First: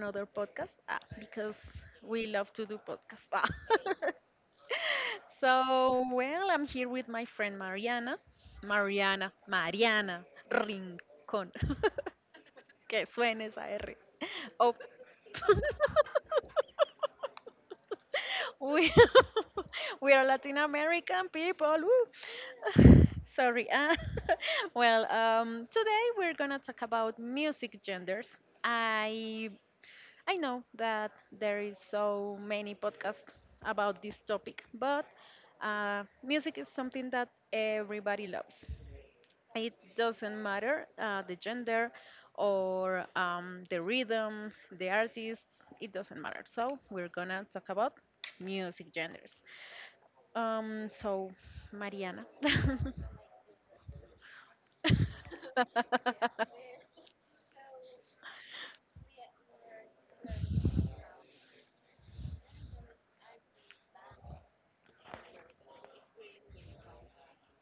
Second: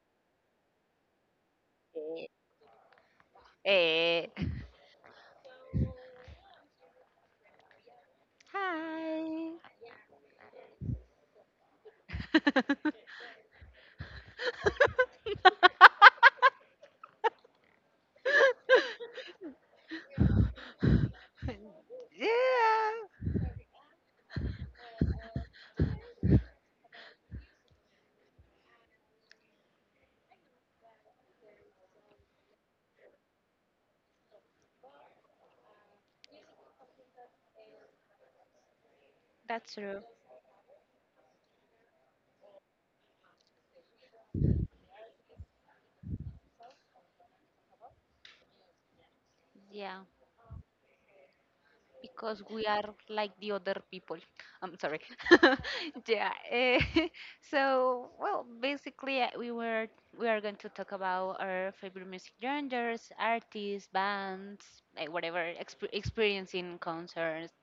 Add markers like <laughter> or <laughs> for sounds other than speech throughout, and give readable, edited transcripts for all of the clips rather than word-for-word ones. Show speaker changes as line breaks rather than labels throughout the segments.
another podcast because we
Eh.
love to do podcasts. Ah. <laughs>
eh.
So, well, I'm here with my friend Mariana. Mariana,
Hi.
Mariana Rincón. <laughs> Que
<laughs>
suene esa R. Oh. <laughs> We <laughs> we are Latin American people. Woo.
yeah.
<sighs> <laughs> Sorry. Ah. <laughs> Well, today we're gonna talk about music genders. I I know that there is so many podcasts about this topic, but music is something that everybody loves. It doesn't matter the gender or the rhythm, the artist, it doesn't matter. So we're gonna talk about music genders.
Yeah.
So Mariana.
Because we are like the other people. I'm sorry. <laughs> yeah. eh,
<laughs>
<laughs> so well, basically we are going to talk about our favorite music genres, artists, bands, like whatever experience in concerts.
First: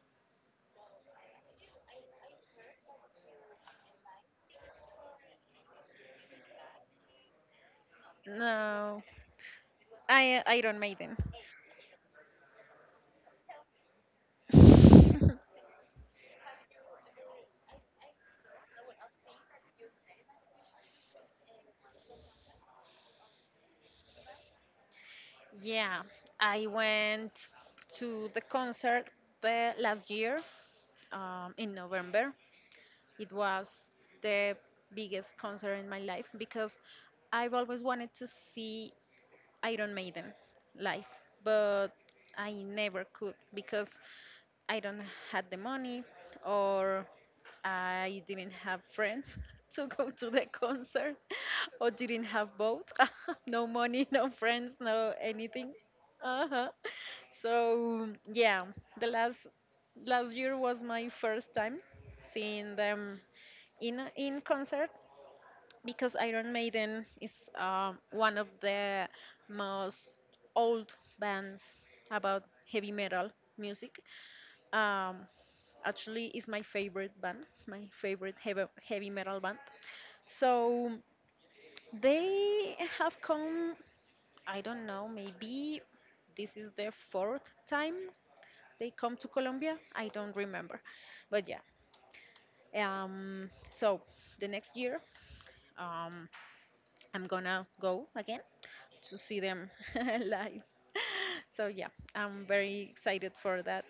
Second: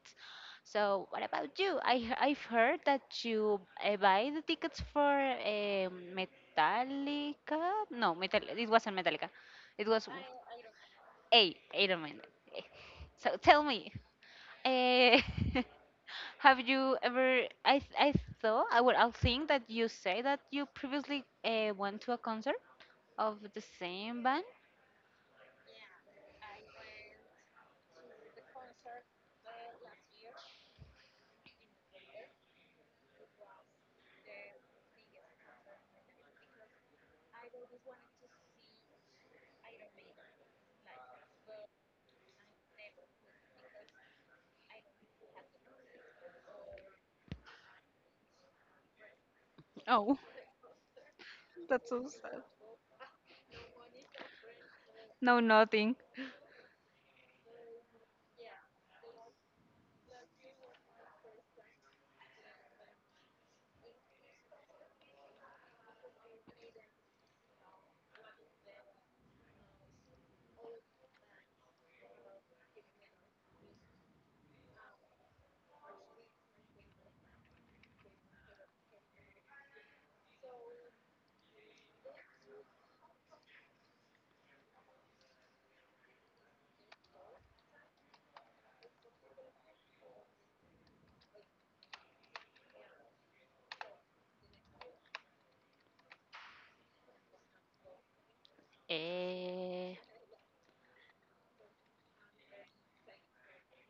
So what about you? I've heard that you buy the tickets for Metallica. No, Metal. It wasn't
no,
Metallica. It was.
I Iron Maiden.
Hey, wait a minute. Eh, So tell me. Eh,
<laughs>
<laughs> have you ever? I thought I would. I'll think that you say that you previously went to a concert of the same band.
Yeah, I went to the concert the last year in November. It was the biggest concert in my life because I've always wanted to see Iron Maiden live, but I never could because I don't had the money or I didn't have friends <laughs> to go
Oh,
to the concert <laughs>
that's
or
so
didn't
sad.
have both. <laughs> No money, no friends, no
No,
anything.
nothing.
Uh-huh. So yeah, the last year was my first time seeing them in in concert because Iron Maiden is one of the most old bands about heavy metal music. Um, actually, is my favorite band, my favorite heavy metal band. So they have come. I don't know. Maybe this is the fourth time they come to Colombia. I don't remember, but yeah. So the next year. Um, I'm gonna go again to see them
Eh,
<laughs> live. So yeah, I'm very excited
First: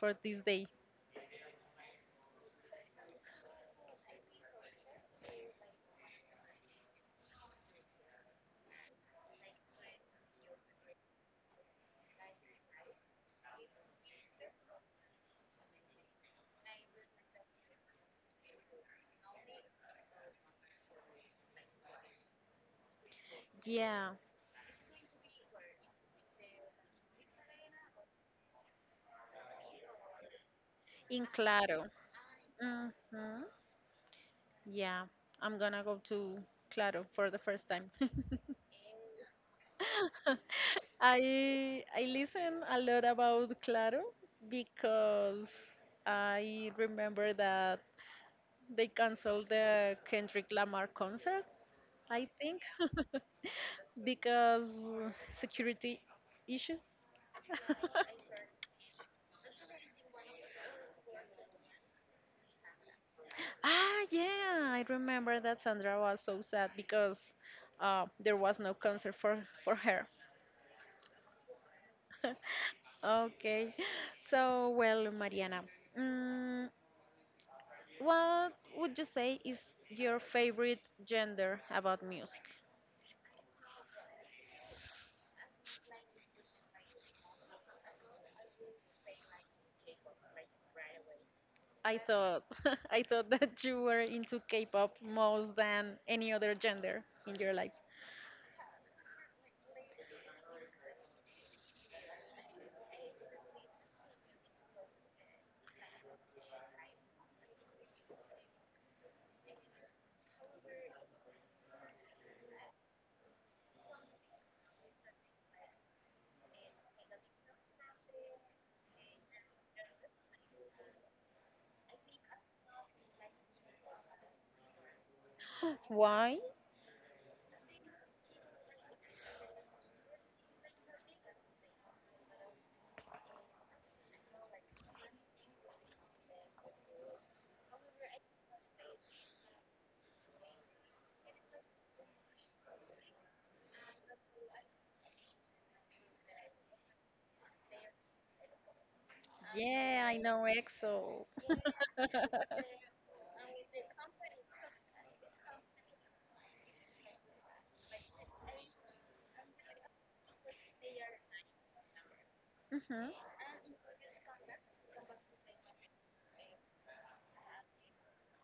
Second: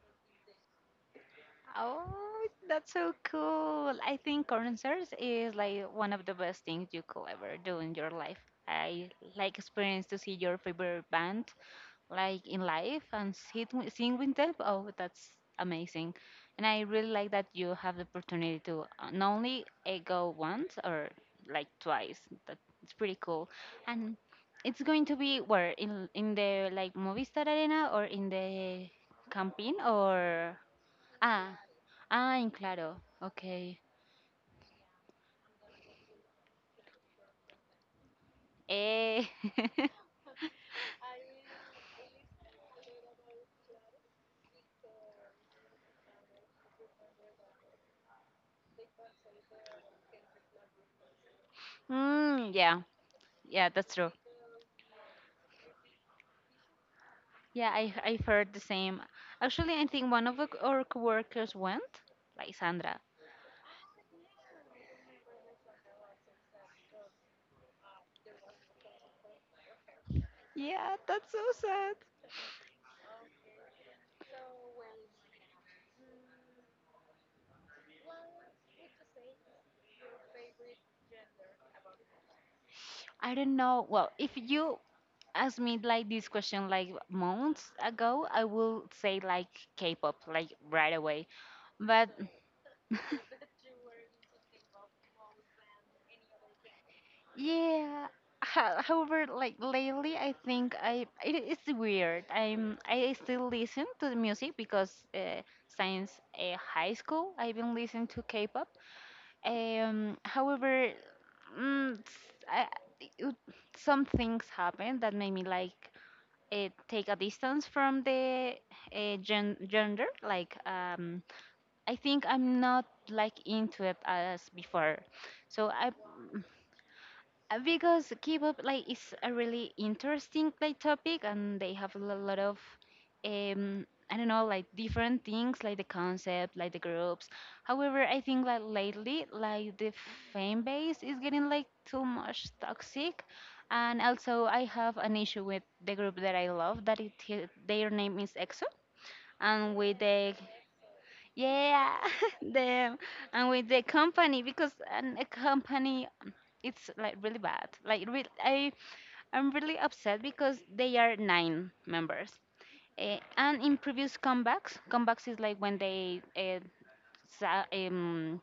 for this day.
oh, that's so cool. I think concerts is like one of the best things you could ever do in your life. I like experience to see your favorite band like in life and sit, sing with them. Oh, that's amazing. And I really like that you have the opportunity to not only go once or like twice. That it's pretty cool.
Yeah,
And it's going to be where in the like Movistar Arena or in the camping or
in
ah
Claro.
in Claro.
Hmm.
Okay.
Yeah, I'm gonna go to Claro for the first time.
Eh.
<laughs> I listen a lot about Claro because I remember that they canceled the Kendrick Lamar concert
<laughs>
I think
Yeah. Yeah, that's
<laughs>
true.
because security issues.
Yeah,
<laughs>
I heard the same. Actually, I think one of the, our coworkers went, like Sandra.
Yeah, I remember that Sandra was so sad because there was no concert for her.
Yeah, that's so sad.
<laughs> Okay, so well, Mariana, mm, what would you say is your favorite gender about music?
I don't know. Well, if you asked me like this question like months ago, I will say like K-pop like right away.
I
But
thought <laughs>
<laughs>
I thought that you were into K-pop more than any other gender in your life.
yeah. However, like lately, I think I it is weird. I still listen to the music because since high school I've been listening to K-pop. However, mm, s- I, it, some things happen that made me like take a distance from the gender. Like I think I'm not like into it as before. So I
Why?
because K-pop like is a really interesting like topic, and they have a lot of I don't know like different things like the concept, like the groups. However, I think like lately like the fan base is getting like too much toxic, and also I have an issue with the group that I love that it their name is EXO, and with
Yeah, I
the
know EXO.
yeah,
<laughs>
<laughs> the and with the company because a company it's like really bad. Like re I I'm really upset because they are 9 members.
Hmm.
And in previous comebacks, comebacks is like when they sa- um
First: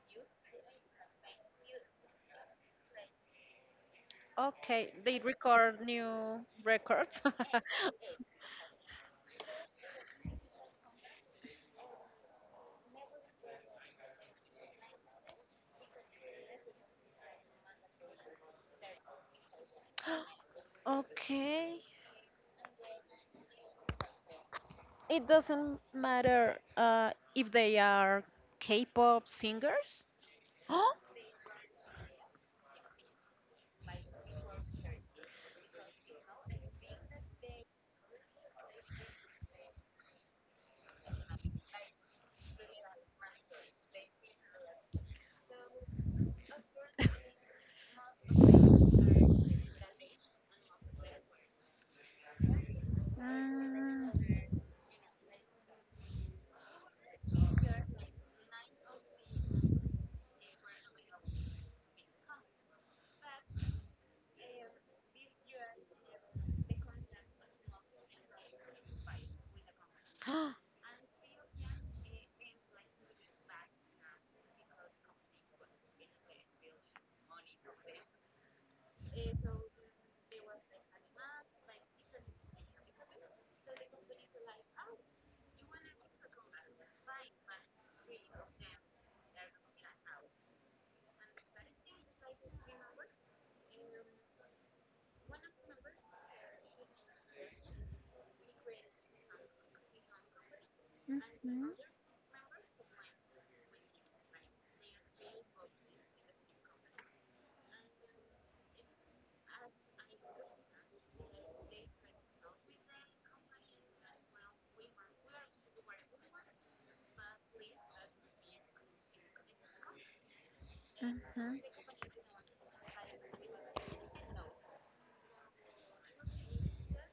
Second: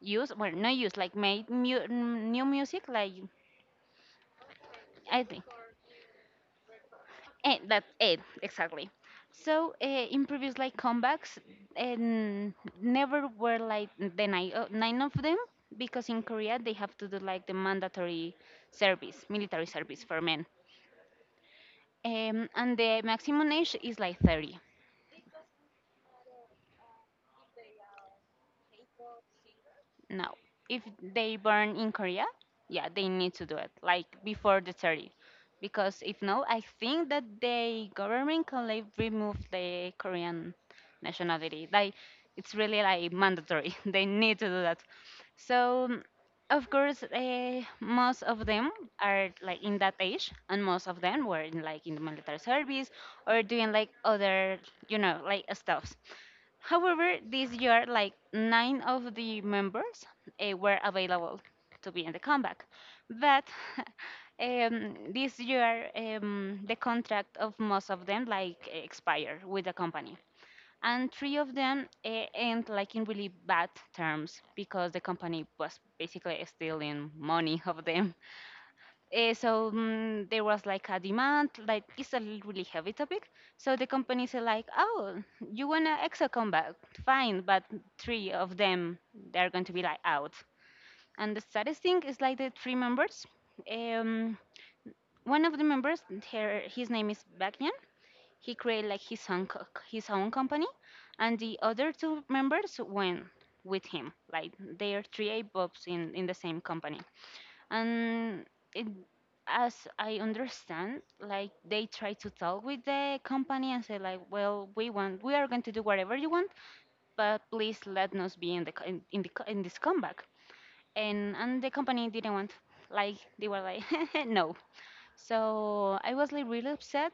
use well not use like made mu new music like
Okay, they
I think.
record new records.
And that's
<laughs>
it, exactly. So in previous like comebacks, and never were like the nine, nine of them because in Korea they have to do like the mandatory service, military service for men.
Okay.
And the maximum age is like 30.
It doesn't matter if they are K-pop singers.
No. If
Oh.
they born in Korea, yeah, they need to do it like before the 30. Because if no, I think that the government can like remove the Korean nationality. Like it's really like mandatory. <laughs> they need to do that. So of course, most of them are like in that age, and most of them were in, like in the military service or doing like
Mm.
other, you know, like stuffs. However, this year, like 9 of the members were available to be in the comeback. But <laughs> this year, the contract of most of them like expire with the company.
<gasps>
And three of them end like in really bad terms because the company was basically stealing money of them there was like a demand, like it's a really heavy topic. So the companies are like, oh, you want an exo combat? Fine, but three of them they're going to be like out. And the saddest thing is like the three members. Um, One of the members, his name is Bakyan. He created like his own company, and the other two members went with him. Like they are three A-Bobs in the same company and it, as I understand, like they try to talk with the company and say like, well, we are going to do whatever you want, but please let us be in this comeback.
Mhm.
And
Mhm.
the company didn't want, like they were like, <laughs> no. So I was like really upset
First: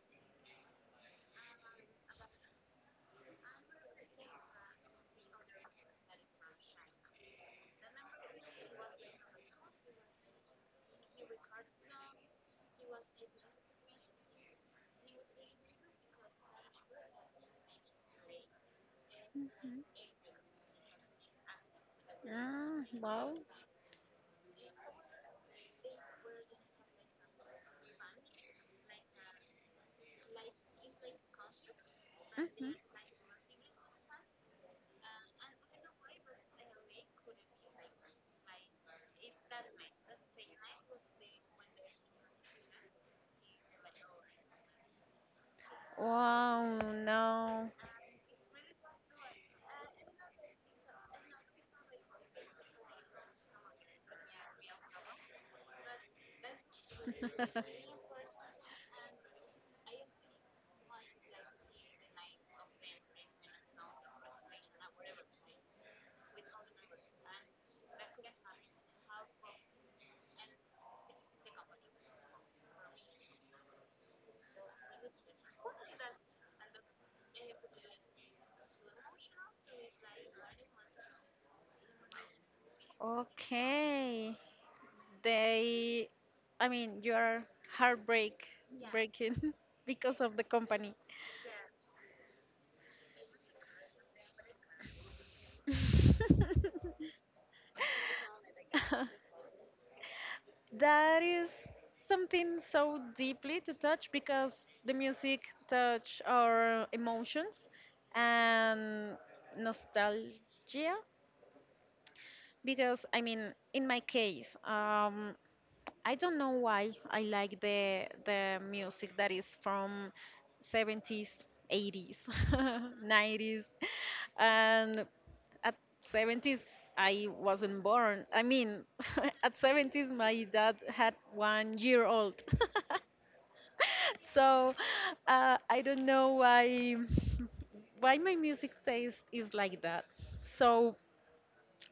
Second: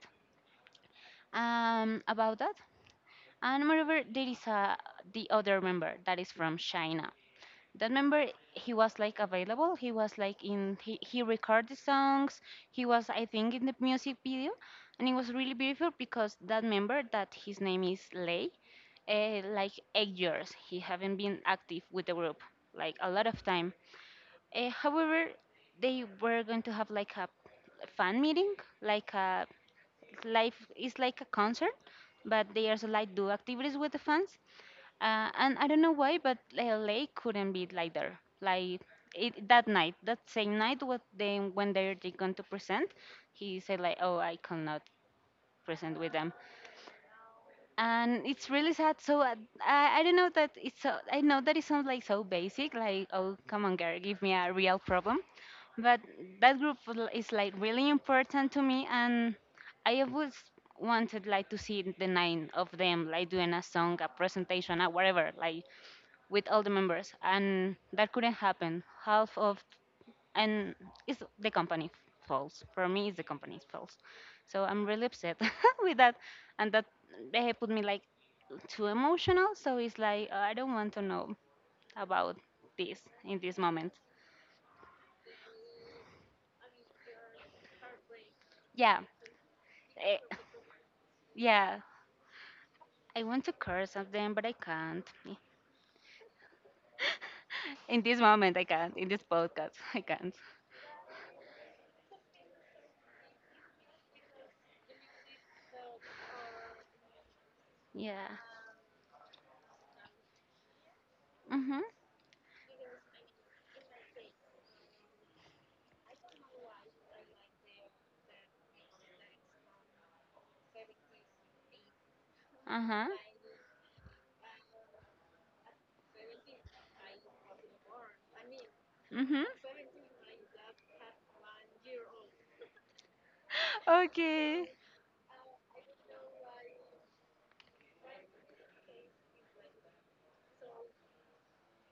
about that. And moreover, there is a the other member that is from China. That member he was like in he recorded songs. He was I think in the music video, and it was really beautiful because that member that his name is Lei like
Mhm.
8 years he haven't been active with the group,
Ah,
like a lot
wow.
of time. However, they were going to have like a fan meeting, like a live is like a concert, but they
Mhm.
also like do activities with the fans, and I don't know why, but LA couldn't be like there. Like it, that night, that same night, when they're going to present, he said like, "Oh, I cannot present with them,"
Wow, no.
and it's really sad. So I don't know that it's so. I know that it sounds like so basic, like, "Oh, come on, girl, give me a real problem," but that group is like really
<laughs>
important to me, and I always wanted like to see the nine of them like doing a song, a presentation, or whatever, like with all the members, and that couldn't happen. Half of and It's the company faults. For me, it's the company's fault. So I'm really upset <laughs> with that, and that they put me like too emotional. So it's like I don't want to know about this in this moment.
Okay. They, I mean, you are heartbreak
Yeah,
breaking <laughs>
eh,
because of the company.
yeah. I want to curse at them, but I can't. <laughs> In this moment, I can't.
<laughs>
In this podcast, <laughs> I can't.
That is something so deeply to touch because the music touch our emotions
Yeah.
and nostalgia
Mhm.
because I mean in my case, I don't know why I like the music that is from 70s, 80s,
Uh huh.
90s, <laughs> and at 70s I wasn't born. I mean, <laughs>
Mhm.
at 70s my dad had 1 year old, <laughs> so
Okay.
I don't know why my music taste is like that. So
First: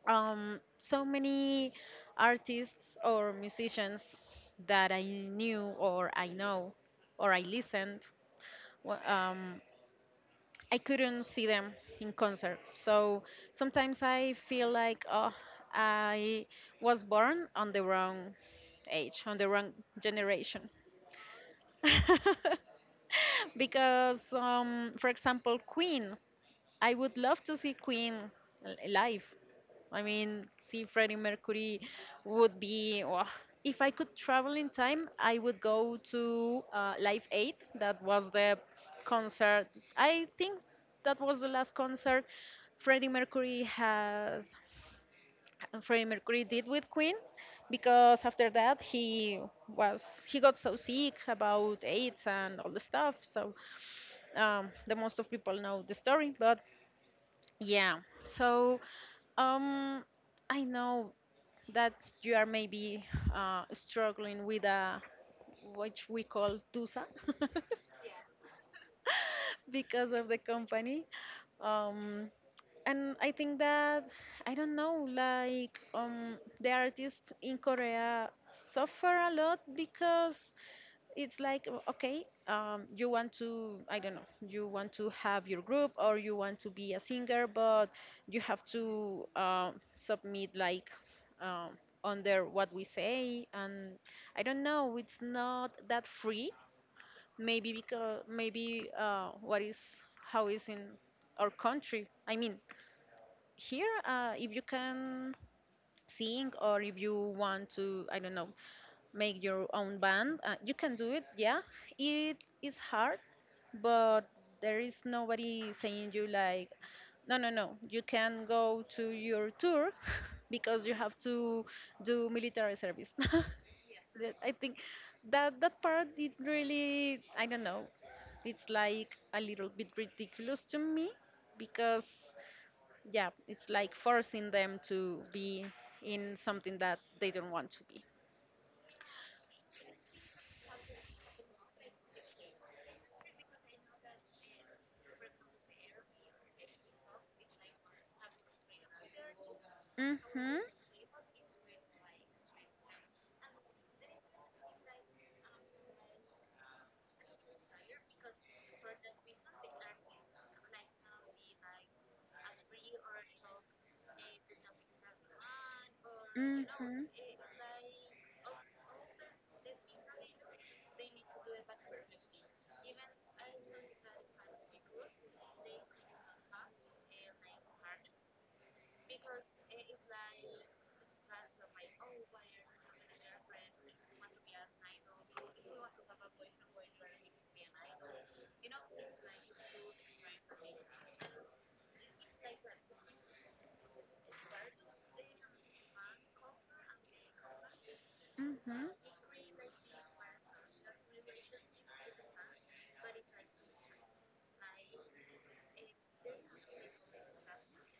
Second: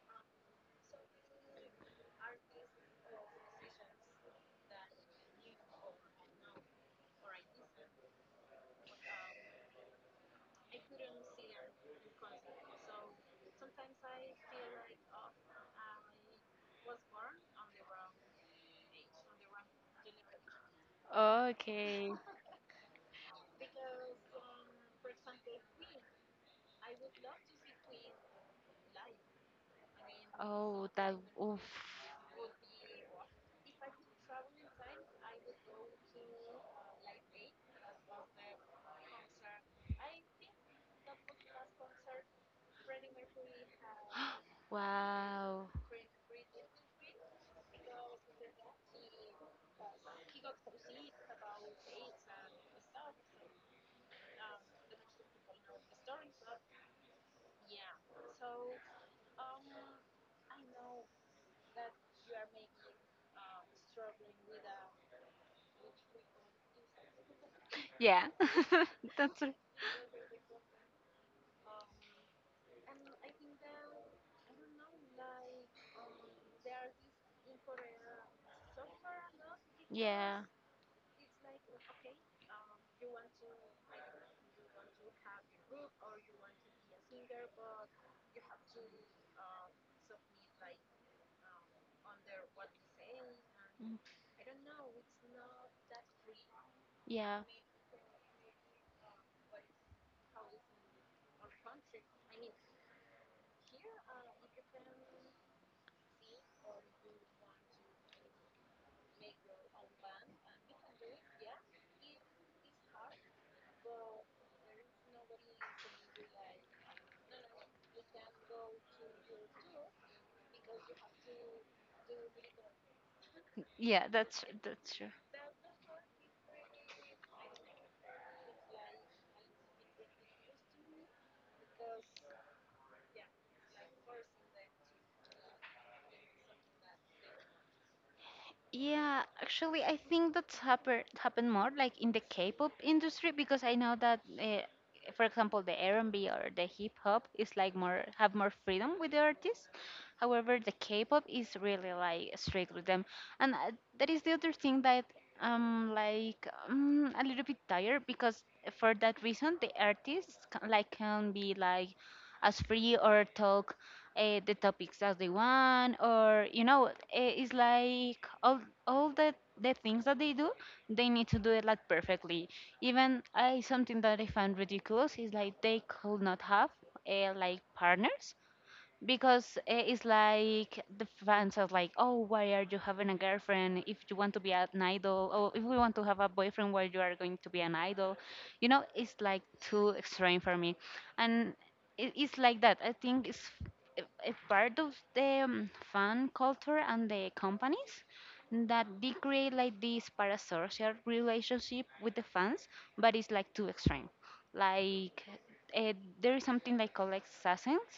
so many artists or musicians that I knew or I know or I listened, wa- um, I couldn't see them in concert. So sometimes I feel like oh, I was born on the wrong age, on the wrong generation.
Okay.
<laughs> Because, for example, Queen. I would love to see Queen live. I mean, see
Oh,
Freddie
that. Oof.
Mercury would be. Wah. If I could travel in time, I would go to Live 8. That was the concert. I think that was the last concert Freddie Mercury has.
Wow.
Freddie Mercury did with Queen, because after that was he got so sick about AIDS and all the stuff. So the most of people know the story, but yeah. So, um, I know that you are maybe struggling with a what we call TUSA. <laughs>
Yeah. <laughs> That's.
<laughs> Because of the company. Um, and I think that I don't know, like the artists in Korea suffer a lot
Yeah.
because it's like okay, you want to I don't know, you want to have your group or you want to be a singer, but you have to submit like um, under what we say,
mm,
and I don't know, it's not that free
Yeah.
maybe because maybe what is how is in our country I mean here if you can sing or if you want to I don't know make your own band. You can do it, yeah. It is hard, but there is nobody saying you like, no, no, no. You can go to your tour <laughs> because you have to do military service.
Yeah.
<laughs> I think
That's true.
that that part it really I don't know. It's like a little bit ridiculous to me because yeah, it's like forcing them to be in something that they don't want to be.
Yeah, actually, I think that's happened more like in the K-pop industry because I know that, for example, the R&B or the hip hop is like more have more freedom with the artists. However,
Mhm.
the K-pop is really like strict with them, and that is the other thing that I'm like a little bit tired because for that reason the artists can, like can be like as free or talk the topics that they want, or you know,
Mm-hmm.
it's like all the things that they do, they need to do it like perfectly. Even I something that I find ridiculous is like they could not have like partners because it's like the fans are like, oh, why are you having a girlfriend if you want to be an idol? Or if we want to have a boyfriend, why you are going to be an idol? You know, it's like too extreme for me, and it's like that. I think it's a part of the fan culture and the companies
Mm-hmm.
that they create like this parasocial relationship with the fans, but it's like too extreme. Like uh, there is something like called assassins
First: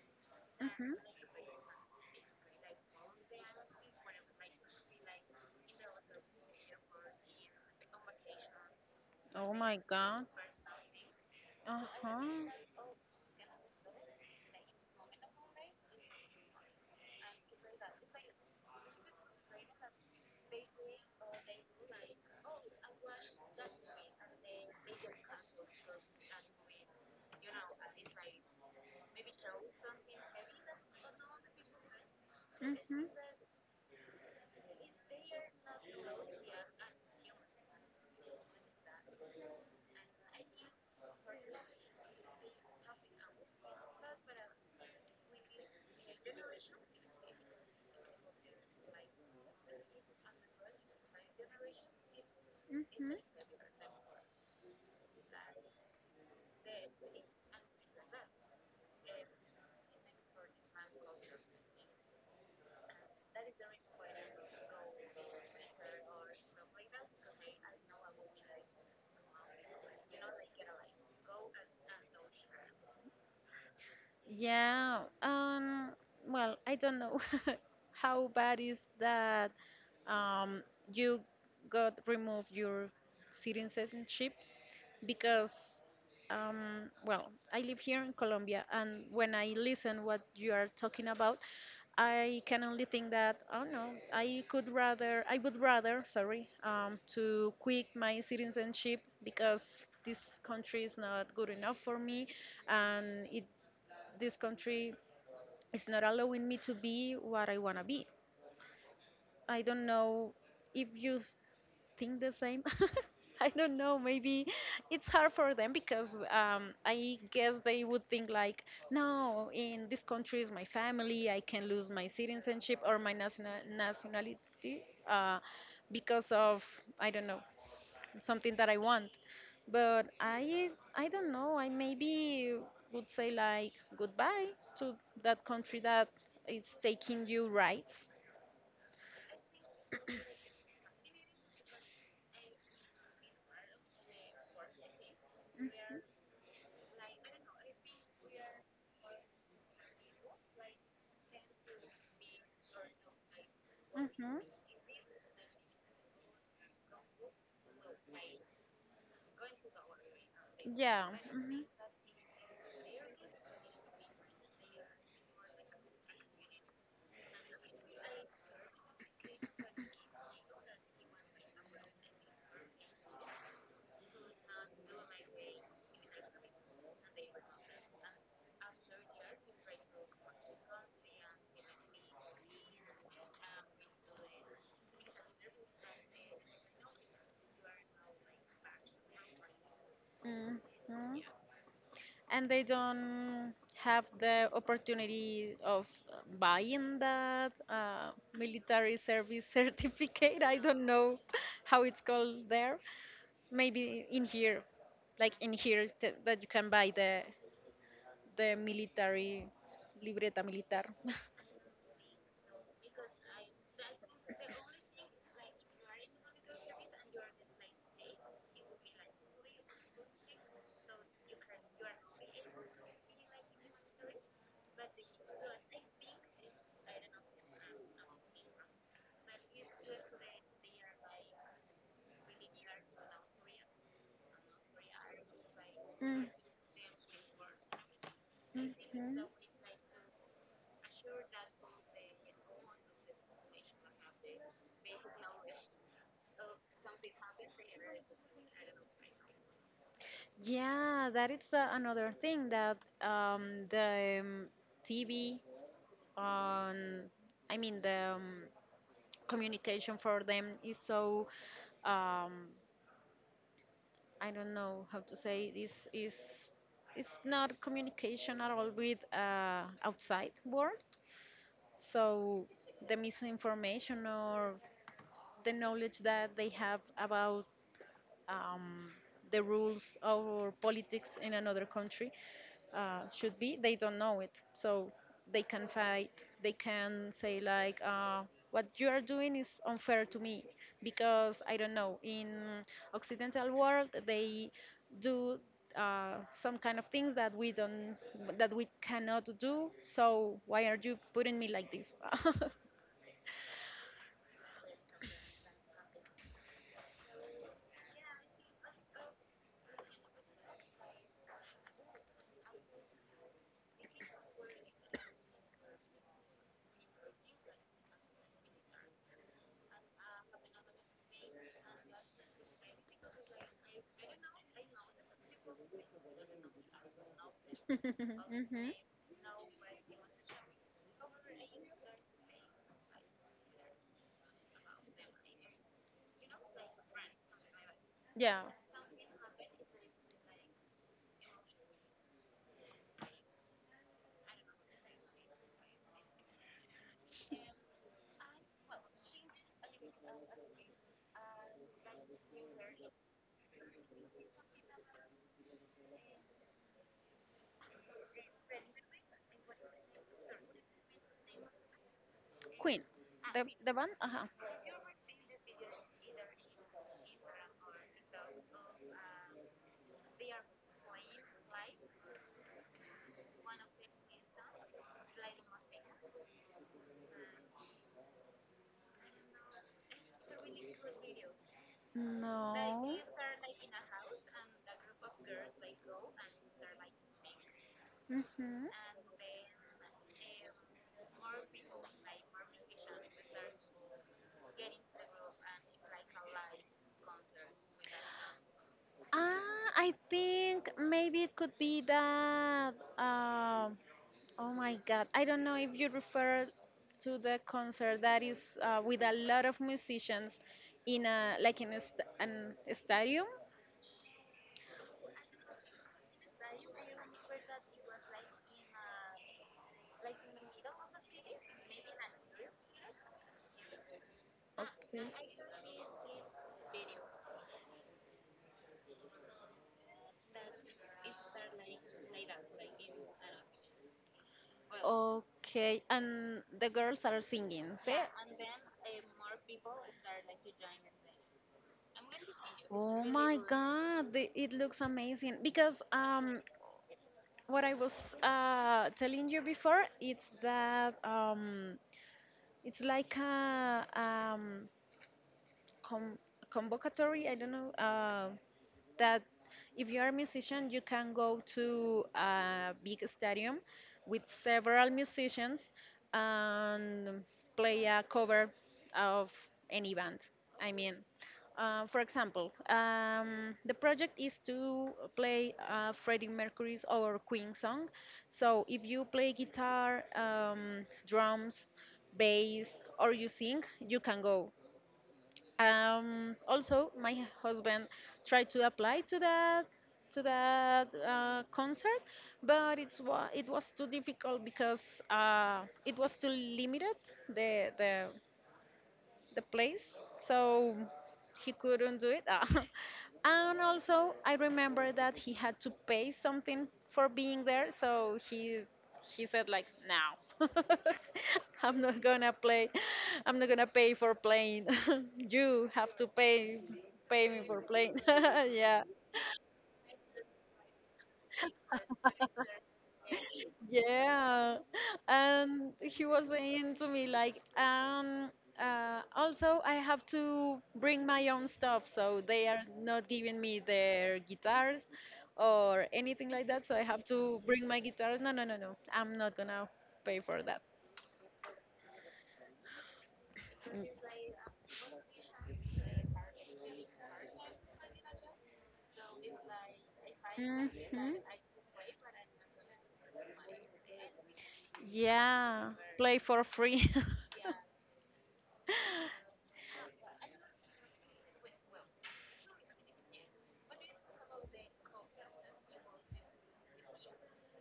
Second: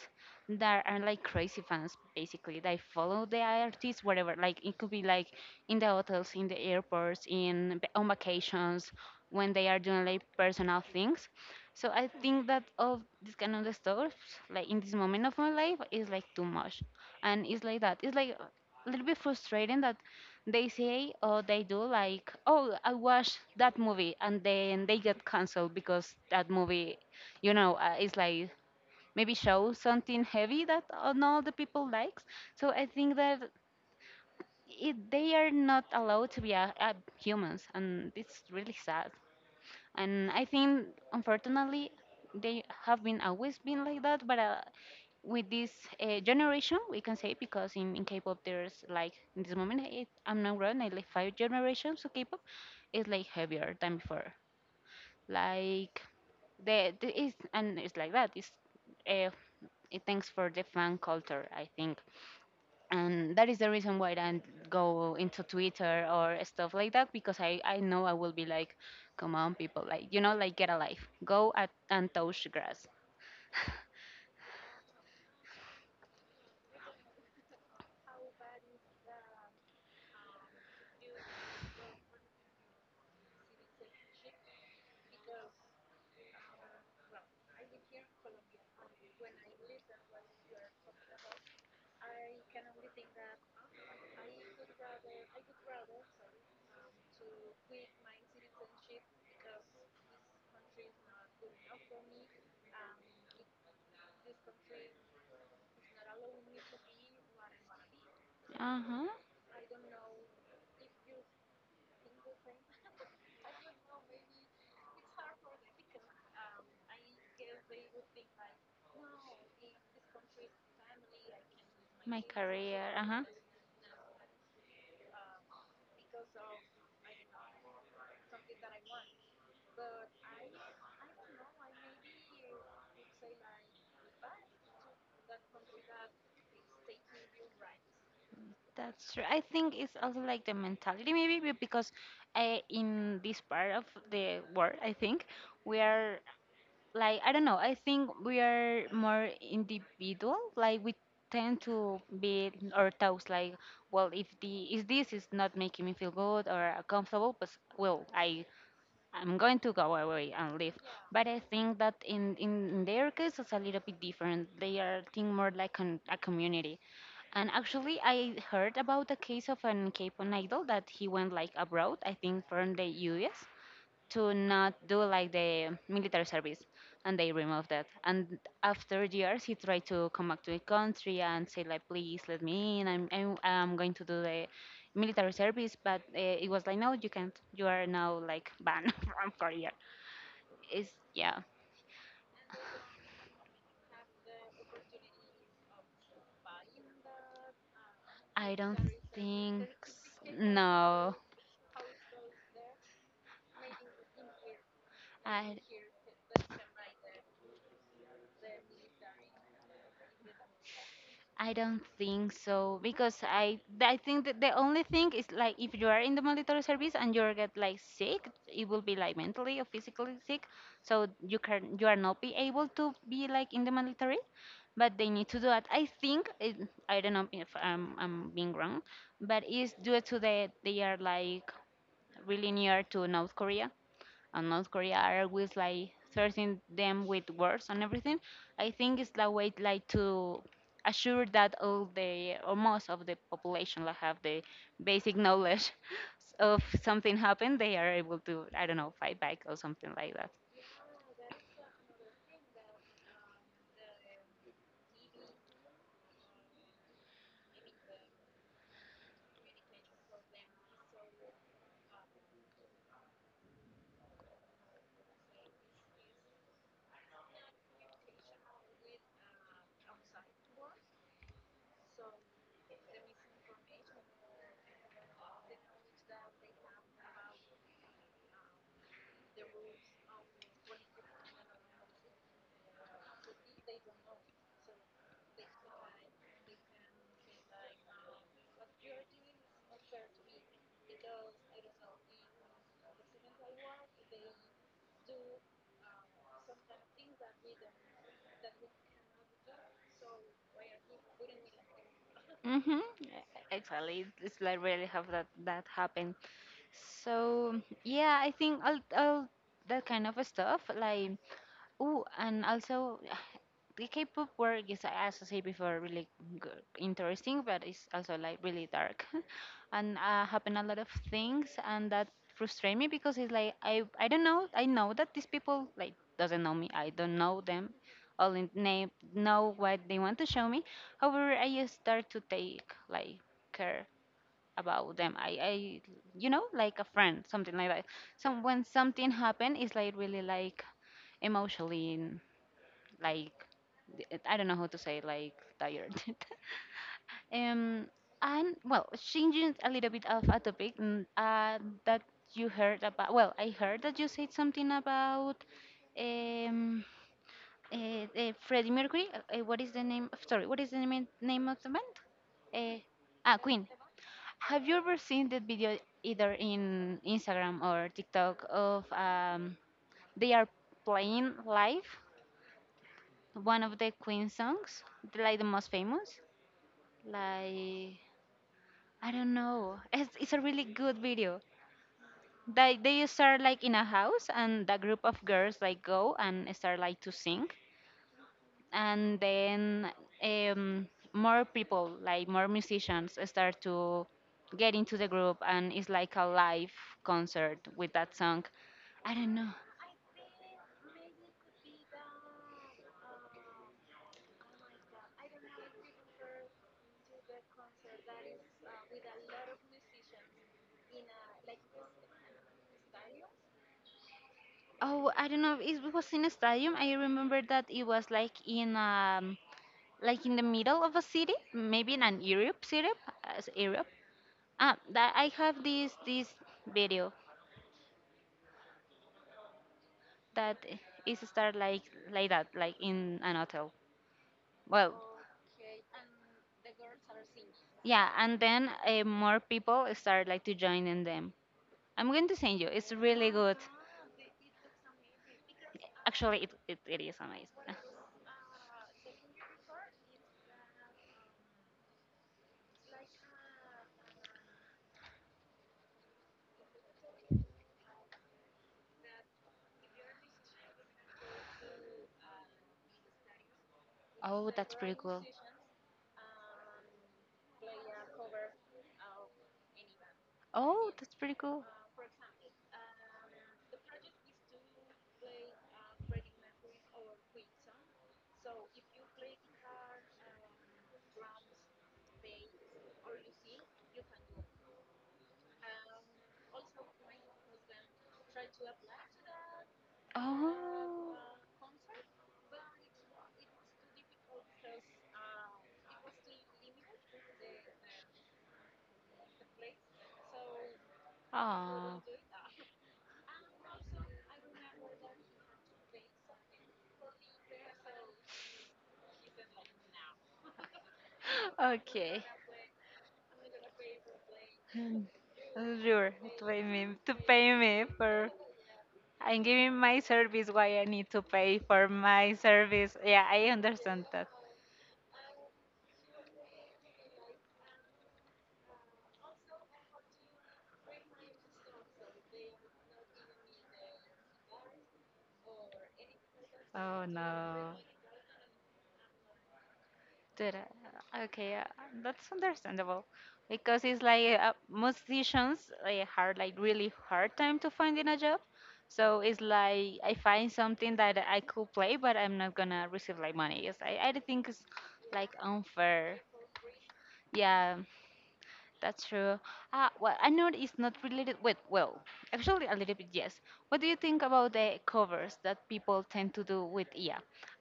that
Hmm.
are like crazy fans. Basically they follow the artists wherever, like it could be like in the hotels, in the airports, in on vacations, when
Oh
they are
my
doing like
god.
personal things.
Uh
So I
huh.
think that of this kind of stuff, like in this moment of my life is like too much, and it's like that, it's like a little bit frustrating that they say or they do like, oh, I watched that movie, and then they get cancelled because that movie, you know, it's like maybe show something heavy that not the people likes. So I
Hmm.
think that they are not allowed to be a humans, and it's really sad. And I think, unfortunately, they have been always been like that. But with this generation, we can say because in K-pop there's like in this moment, it, I'm not wrong, I like 5 generations of K-pop is
Hmm.
like heavier than before. Like and it's like that. It's uh, it thanks for the fan culture, I think, and that is the reason why I don't go into Twitter or stuff like that because I know I will be like, come on, people, like you know, like get a life, go at, and touch grass. <laughs>
Yeah. Well, I don't know <laughs> how bad is that. Um. You got removed your citizenship because well I live here in Colombia and when I listen what you are talking about I can only think that oh no I would rather sorry, to quit my citizenship because this country is not good enough for me and it this country is not allowing me to be what I want to be
uh huh.
I don't know if you think the same. <laughs> I don't know. Maybe it's hard for them because I guess they would think like, no, in this country is my family. I can lose my
My
citizenship
career.
or
Uh
my
huh.
nationality uh, because of I don't know something that I want. But I don't know. I maybe would say like goodbye to that country that is taking you rights.
That's true. I think it's also like the mentality, because I, in this part of the world, I think we are like, I don't know, I think we are more individual. Like, we tend to be our thoughts like, well, if
Hmm.
the if this is not making me feel good or comfortable, but well, I'm going to go away and leave.
Yeah.
But I think that in their case, it's a little bit different. They are think more like a community. And actually, I heard about the case of an K-pop idol that he went like abroad, I think from the US, to not do like the military service, and they removed that, and after years he tried to come back to the country and say like please let me in I'm going to do the military service, but it was like no you can't, you are now like banned <laughs> from Korea.
Hmm.
It's yeah.
Hmm. And they don't have the opportunity of buying that
i don't
military service <laughs>
think
certificate. I don't
no
know <laughs> how it's called there. Maybe in here, like in
i
here, that you can buy the military libreta militar. <laughs>
I don't think so because I think that the only thing is like if you are in the military service and you get like sick, it will be like mentally or physically sick, so you can you are not be able to be like in the military, but they need to do that. I don't know if I'm being wrong, but it's due to the they are like really near to North Korea, and North Korea are always like
Mm,
threatening them with wars and everything. I think it's
mhm.
the way like to assure that all the or most of the population like have the basic knowledge <laughs> of something happened, they are able to I don't know fight back or something like that.
Yeah, that is another thing that the TV on, I mean, the communication for them is so, um, I don't know how to say this is, it's not communication at all with outside world. So the misinformation or the knowledge that they have about um, the rules or politics in another country should be, they don't know it. So they can fight. They can say like, "What you are doing is unfair to me," because I don't know. In Occidental world, they do some kind of things that we don't, that we cannot do. So why are you putting me like this? <laughs>
Mm-hmm. Actually, it's like really have that happen. So yeah, I think all that kind of stuff. Like oh, and also <sighs> the K-pop work is, as I said before, really g interesting, but it's also like really dark, <laughs> and happen a lot of things, and that frustrate me because it's like I don't know. I know that these people like doesn't know me. I don't know them. Only
Mhm.
name know what they want to show me. However, I start to take like care about them. I you know, like a friend, something like that. So
Yeah,
when something happen, it's like really like emotionally like I don't know how to say like tired. <laughs> Um, and well, changing a little bit of a topic that you heard about. Well, I heard that you said something about um, Freddie Mercury. What is the name? Sorry, what is the name of the band? Uh,
Queen.
ah,
The
Queen.
the band.
Have you ever seen that video either in Instagram or TikTok of they are playing live one of the Queen songs, like the most famous? Like I don't know. It's a really good video.
No.
They start like in a house and the group of girls like go and start like to sing
Mm-hmm.
and then um, more people like more musicians start to get into the group, and it's like a live concert with that song. I don't know.
Ah, I think maybe it could be that. Oh my God, I don't know if you refer to the concert that is with a lot of musicians in a, like, in an stadium.
Oh, I don't know, it was in a stadium. I remember that it was like in the middle of a city, maybe in an Europe city, as Europe. Ah,
Okay.
that I have this video that is start like that like in an hotel, well.
Okay, and the girls are singing. See?
Yeah, and then more people start like to join in them. I'm going to send you. It's
Oh
really
my
good.
God, it looks amazing. Because
Actually, it is amazing.
what
<laughs>
I was telling you before, it's that it's like a com- convocatory. I don't know. That if you are a musician, you can go to a big stadium with
Oh, that's
several
pretty cool.
musicians and play a cover of any band. I
Oh,
mean,
that's pretty cool.
for example, the project is to play Freddie Mercury's or Queen song. So if you play guitar, drums, bass, or you sing, you can go. Also, my husband tried to apply to that
Oh.
concert, but it was too difficult because it was too limited the the the place, so he
Oh.
couldn't do it. Ah. <laughs> And also, I remember that he had to pay something for being there, so he said like, "No, <laughs> I'm not
Okay.
gonna play. I'm not gonna pay for playing.
Mm.
<laughs> You have to
Sure,
pay
to
pay me
pay
for
me
playing." <laughs>
for
Yeah.
I'm giving my service, why I need to pay for my service. Yeah, I understand that.
Yeah, and he was saying to me like, also I have to bring my own stuff, so they are not giving me their guitars or anything like that, so I
Oh
have to bring
no.
my guitar. No, no, no, no, I'm not gonna pay for
Dude,
that.
okay, that's understandable because it's like musicians they have like really hard time to finding a job. So it's like I find
Mm.
something that
Mhm.
I could play, but I'm not gonna receive like money. Yes, I think it's like
Yeah, play
unfair.
for free. <laughs>
Yeah. That's true. Well, I know it's not related with, well, actually a little bit, yes. What do you think about the covers that people tend to do with IA?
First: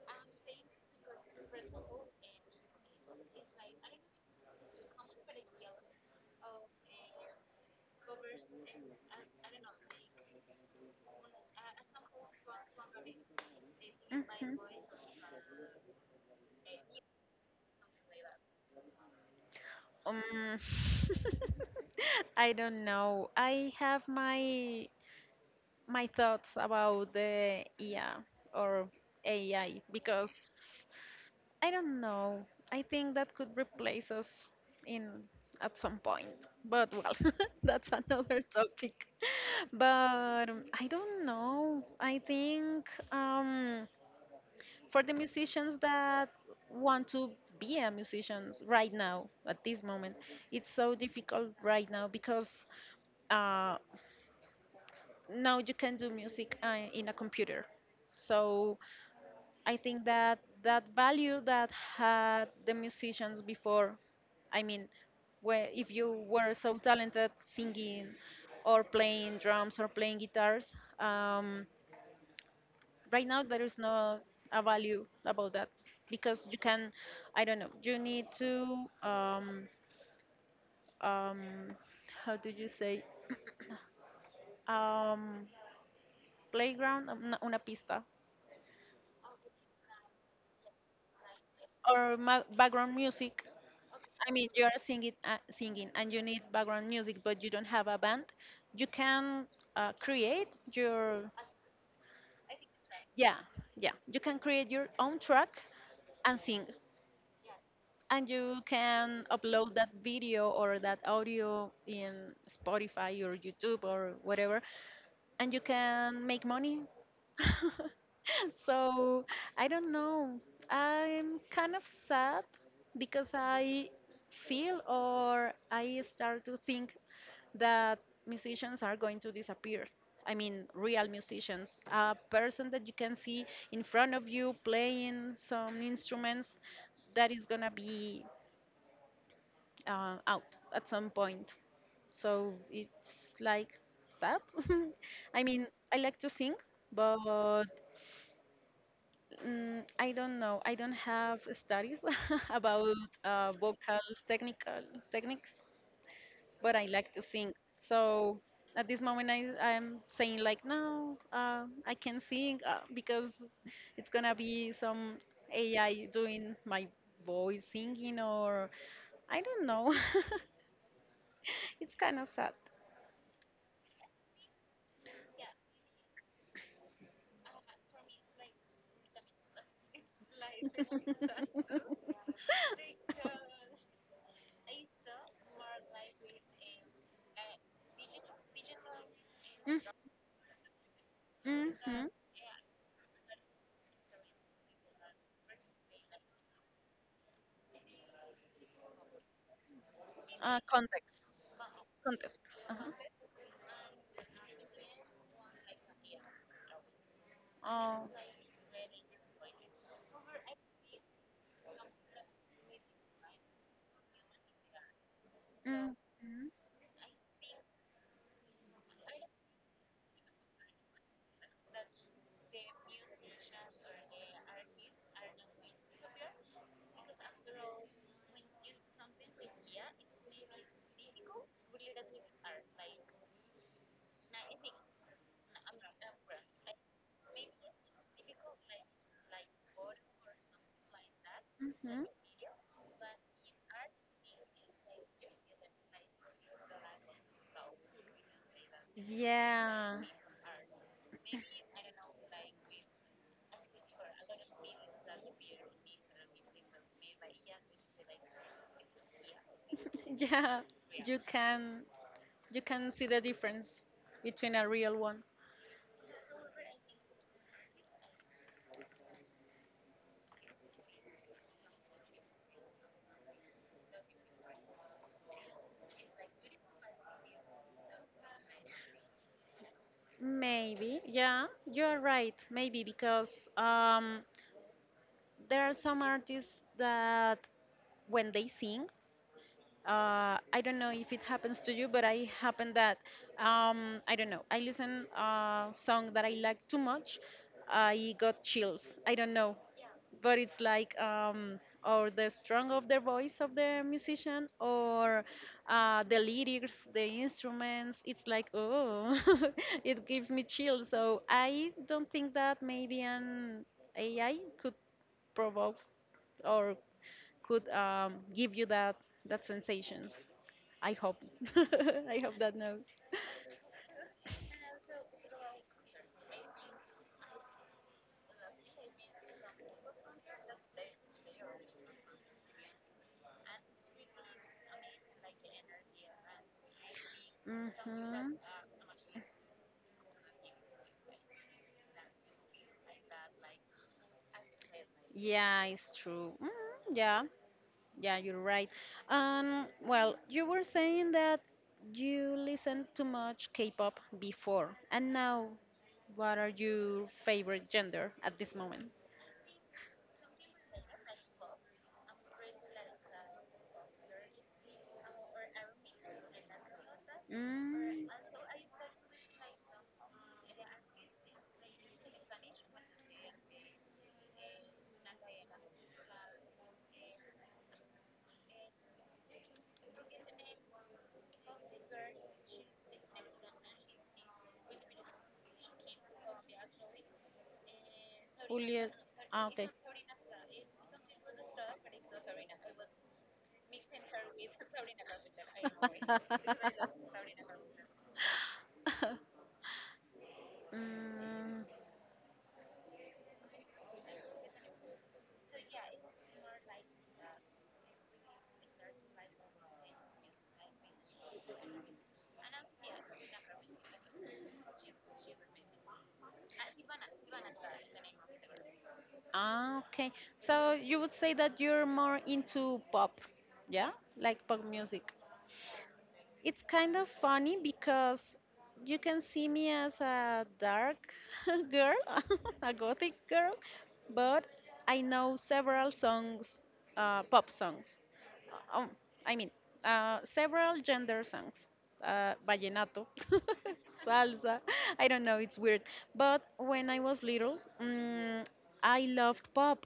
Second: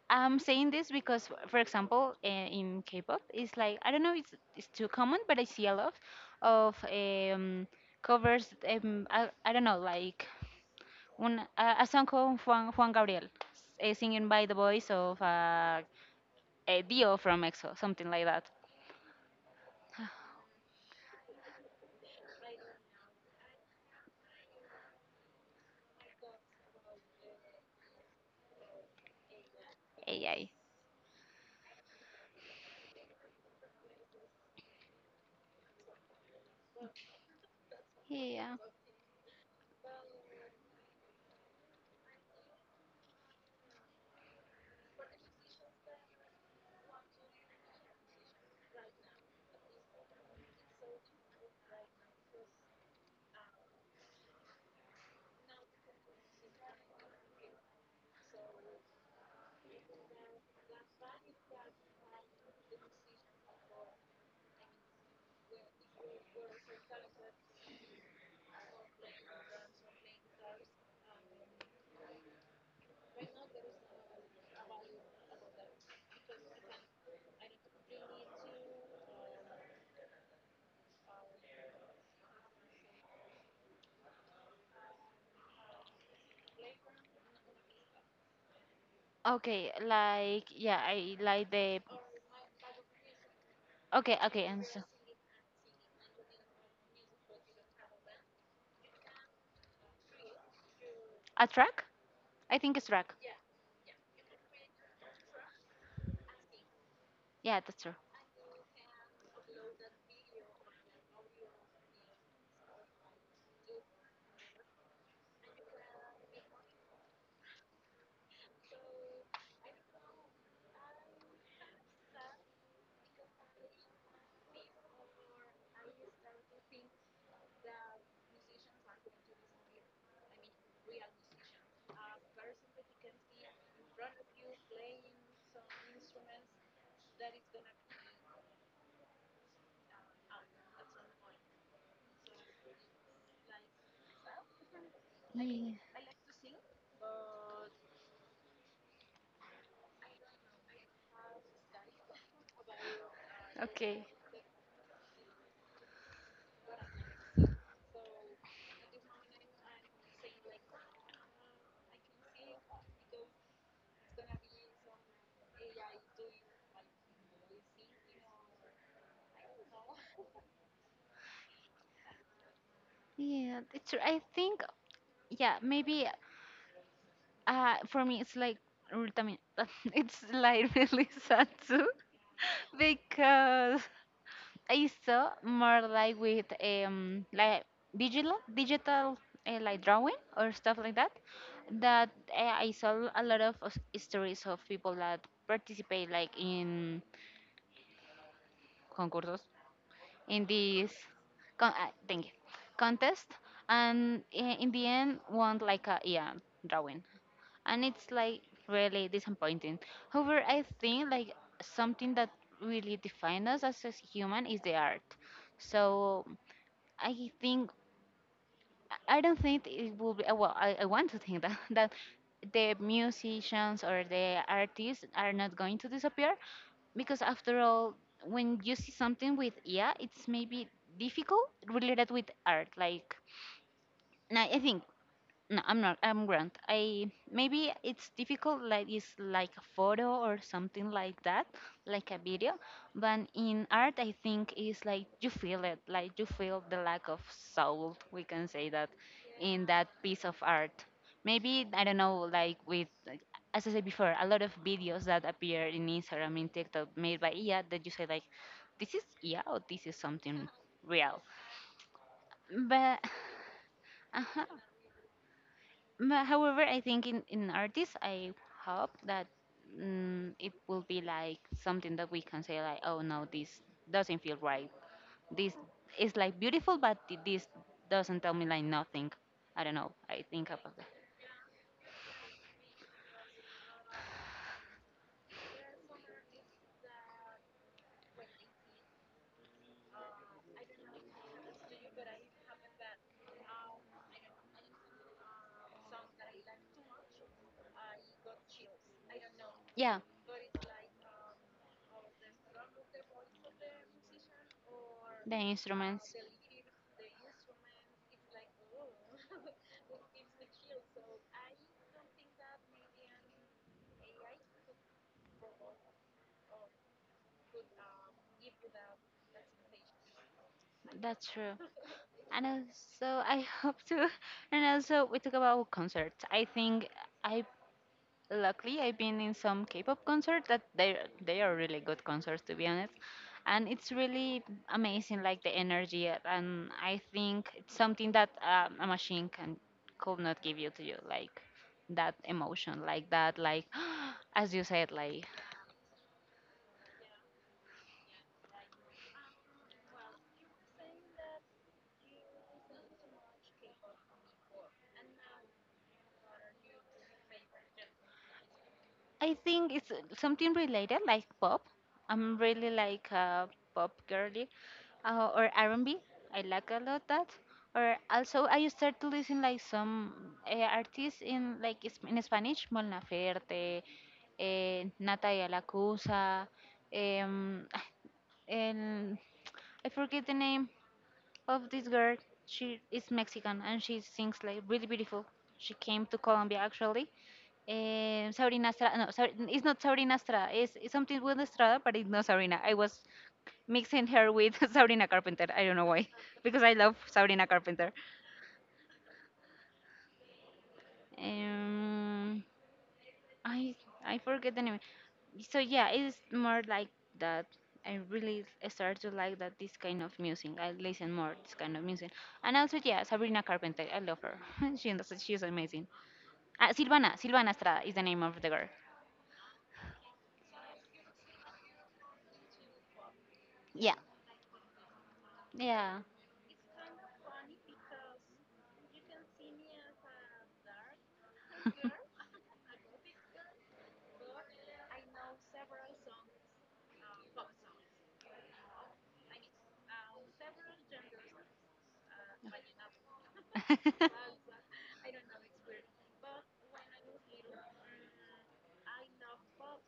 I'm saying this because, for example, in K-pop, it's like, I don't know, it's too common, but I see a lot of covers, I don't know, like a song called Juan Gabriel, singing by the
Mhm.
voice of a Dio from EXO, something like that.
Um, <laughs> I don't know. I have my thoughts about the IA or AI because
AI.
I don't know. I think that could replace us in at some point. But well, <laughs> that's another
Yeah.
topic. <laughs> But I don't know. I think for the musicians that want to be a musician right now, at this moment, it's so difficult right now because uh, now you can do music in a computer. So I think that that value that had the musicians before, I mean, where if you were so talented singing or playing drums or playing guitars, right now there is no a value about that because you can, I don't know, you need to, um, how do you say, um, playground, una pista,
Okay, like yeah, I like the
or background music.
Okay,
I
okay,
mean,
and
you are
so
singing, singing, and you need background music, but you don't have a band. You can create your,
a track? I think it's track.
yeah, yeah. You can create your own track and sing,
Yeah, that's true.
and you can upload that video or that audio in Spotify or YouTube or whatever, and you can make money. <laughs> so I don't know. I'm kind of sad because I feel or I start to think that musicians are going to disappear. I mean, real musicians, a person that you can see in front of you playing some instruments that is gonna be out at some point. So it's like sad. <laughs> I mean, I
Yeah.
like to sing, but I don't know. I don't have studies <laughs> about vocal
Okay.
technical techniques. But I like to sing. So at this moment, I'm saying like, no, I can sing because it's gonna be some AI doing my voice singing or I don't know. <laughs> It's kind of sad.
Yeah, it's true. I think yeah, maybe. For me, it's like también- <laughs> it's like really sad too <laughs> because I saw more like with like digital like
Mm-hmm.
drawing or stuff like that that
Mm-hmm.
I saw a lot of stories of people that participate like in concursos in this
Context.
thank you,
Context. Uh-huh.
contest, and in the end won like a yeah drawing, and it's
Oh.
like really disappointing. However, I think like something that really defines us as a human is the art. So
Mm-hmm.
I think I don't think it will be. Well, I want to think that <laughs> that the musicians or the artists are not going to disappear because after all, when you see something with yeah, it's maybe difficult related with art, like no, I think no, I'm not. I'm Grant. I maybe it's difficult. Like it's like a photo or something like that,
Mm-hmm.
like a video. But in art, I think it's like you feel it. Like you feel the lack of soul. We can say that in that
Yeah. <laughs>
piece of art. Maybe I don't know. Like with like, as I said before, a lot of videos that appear in Instagram, in TikTok, made by IA, that you say like, this is IA or this is something
Yeah, you
real.
can you can
But.
see
<sighs>
the difference
<laughs> Uh-huh.
between a real one.
However, I think in artists, I hope that it will be like something that we can say like, oh no, this doesn't feel right. This is like beautiful, but this doesn't tell me like nothing. I don't know. I think about that.
Maybe, yeah, you're right. Maybe because there are some artists that when they sing, I don't know if it happens to you, but I happen that I don't know. I listen a song that I like too much. I got chills. I don't know.
Yeah,
But it's like or the strong of the voice of the musician or
the instruments.
the lyrics the instruments it's like oh, <laughs> it gives me chills, so I don't think that maybe an AI could provoke or could give you that that sensations. I hope.
That's true.
<laughs> I hope
And
that no.
also, I hope to. <laughs> And also, we talk about concerts. I think I luckily I've been in some K-pop concerts that they are really good concerts to be honest, and it's really amazing like the energy, and I think it's something that
Hmm.
a machine can could not give you to you like that emotion like that like <gasps> as you said like.
Yeah, it's true. Yeah. Yeah, you're right. Well, you were saying that you listened to much K-pop before, and now, what are your favorite gender at this moment?
I think it's something related, like pop. I'm really like a pop girly, or R&B. I like a lot that. Or
Mm,
also, I start to listen like some artists in like in Spanish, Molnaferte, Natalia Lacusa, um, <sighs> and I forget the name of this girl. She is Mexican and she sings like really beautiful. She came to Colombia actually. Sabrina
Juliet.
Estrada, no, sorry,
Ah,
it's
okay.
not
<laughs>
Sabrina Estrada. It's something with Estrada, but it's not Sabrina. I was mixing her with <laughs> Sabrina Carpenter. I don't know why, because I love Sabrina Carpenter.
Mm,
Um, I I forget the name. So yeah, it's more like that. I really start to like that this kind of music. I listen more this kind of music. And also yeah, Sabrina Carpenter. I love her. <laughs> she she's amazing. Silvana Estrada is the name of the girl.
ah, okay. So you would say that you're more into pop,
Yeah,
yeah? Like pop music.
yeah.
It's kind of funny because you can see me as a dark <laughs> girl, <laughs> a gothic girl, but I know several songs,
<laughs>
pop songs. Uh, Um, I mean, several gender songs. Vallenato, <laughs> salsa. I don't know, it's weird. But when I was little, I loved pop.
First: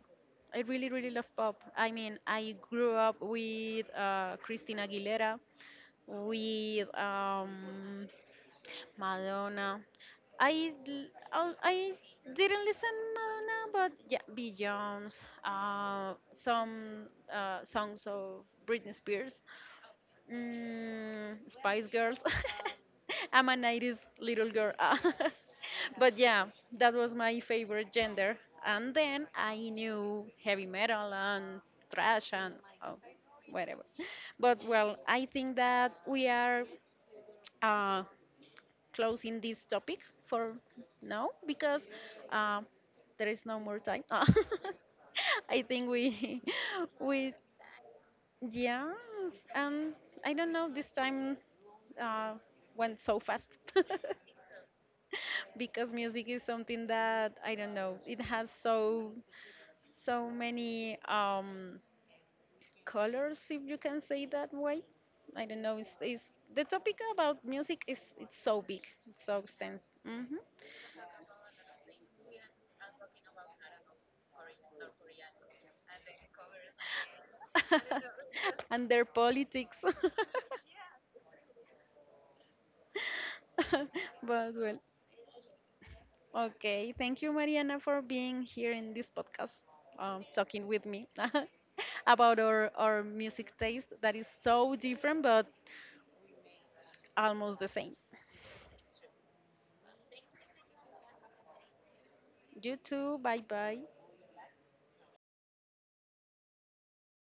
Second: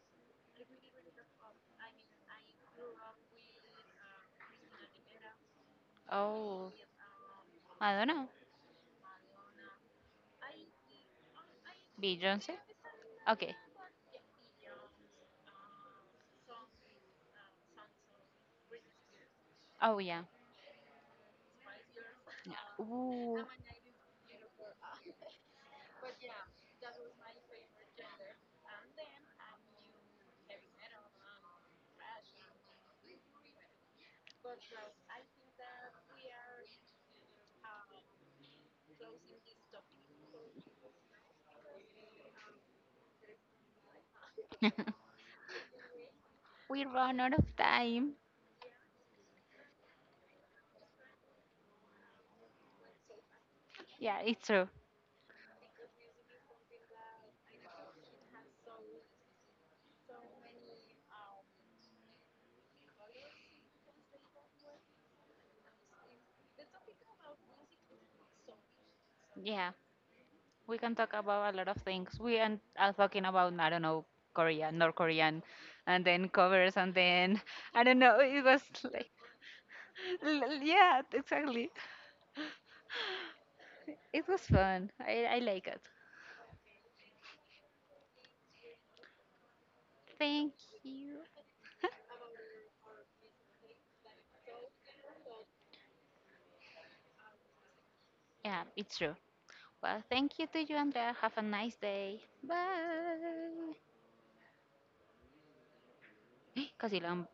I really, really love pop. I mean, I grew up with Christina Aguilera
<laughs> oh,
with
I don't know.
Madonna. I l- I
Beyonce?
didn't listen
Okay.
Madonna, but yeah, Beyonce, some songs of Britney Spears,
Oh, yeah.
Spice Girls.
Yeah.
<laughs>
Ooh.
I'm a 90s little girl. <laughs> But yeah, that was my favorite gender. And then I knew heavy metal and thrash and oh, whatever. But well, I think that we are uh, closing this topic for now because uh, there is no more time. Ah,
<laughs>
<laughs> I think we
we
<laughs>
run out
we
of time.
yeah, and I don't know. This time uh, went so fast
Yeah, it's true.
<laughs> because music is something that I don't know. It has so many colors, if you can say that way. I don't know. It's the topic about music is it's so big, it's so
Yeah,
extensive. Hmm.
we can talk about a lot of things. We and are talking about I don't know Korea, North Korean, and then covers, and then I don't know. It was
<laughs>
<laughs>
And their
like,
politics. <laughs> <laughs>
yeah, exactly.
But
It was
well,
fun. I like it.
okay. Thank you, Mariana, for being here in this podcast,
Thank
talking with me
you.
<laughs> about our music taste that is so different but almost the same.
Yeah, it's true. Well, thank you to you, Andrea. Have a nice day.
You too. Bye
Bye.
bye.
<gasps> Casi lo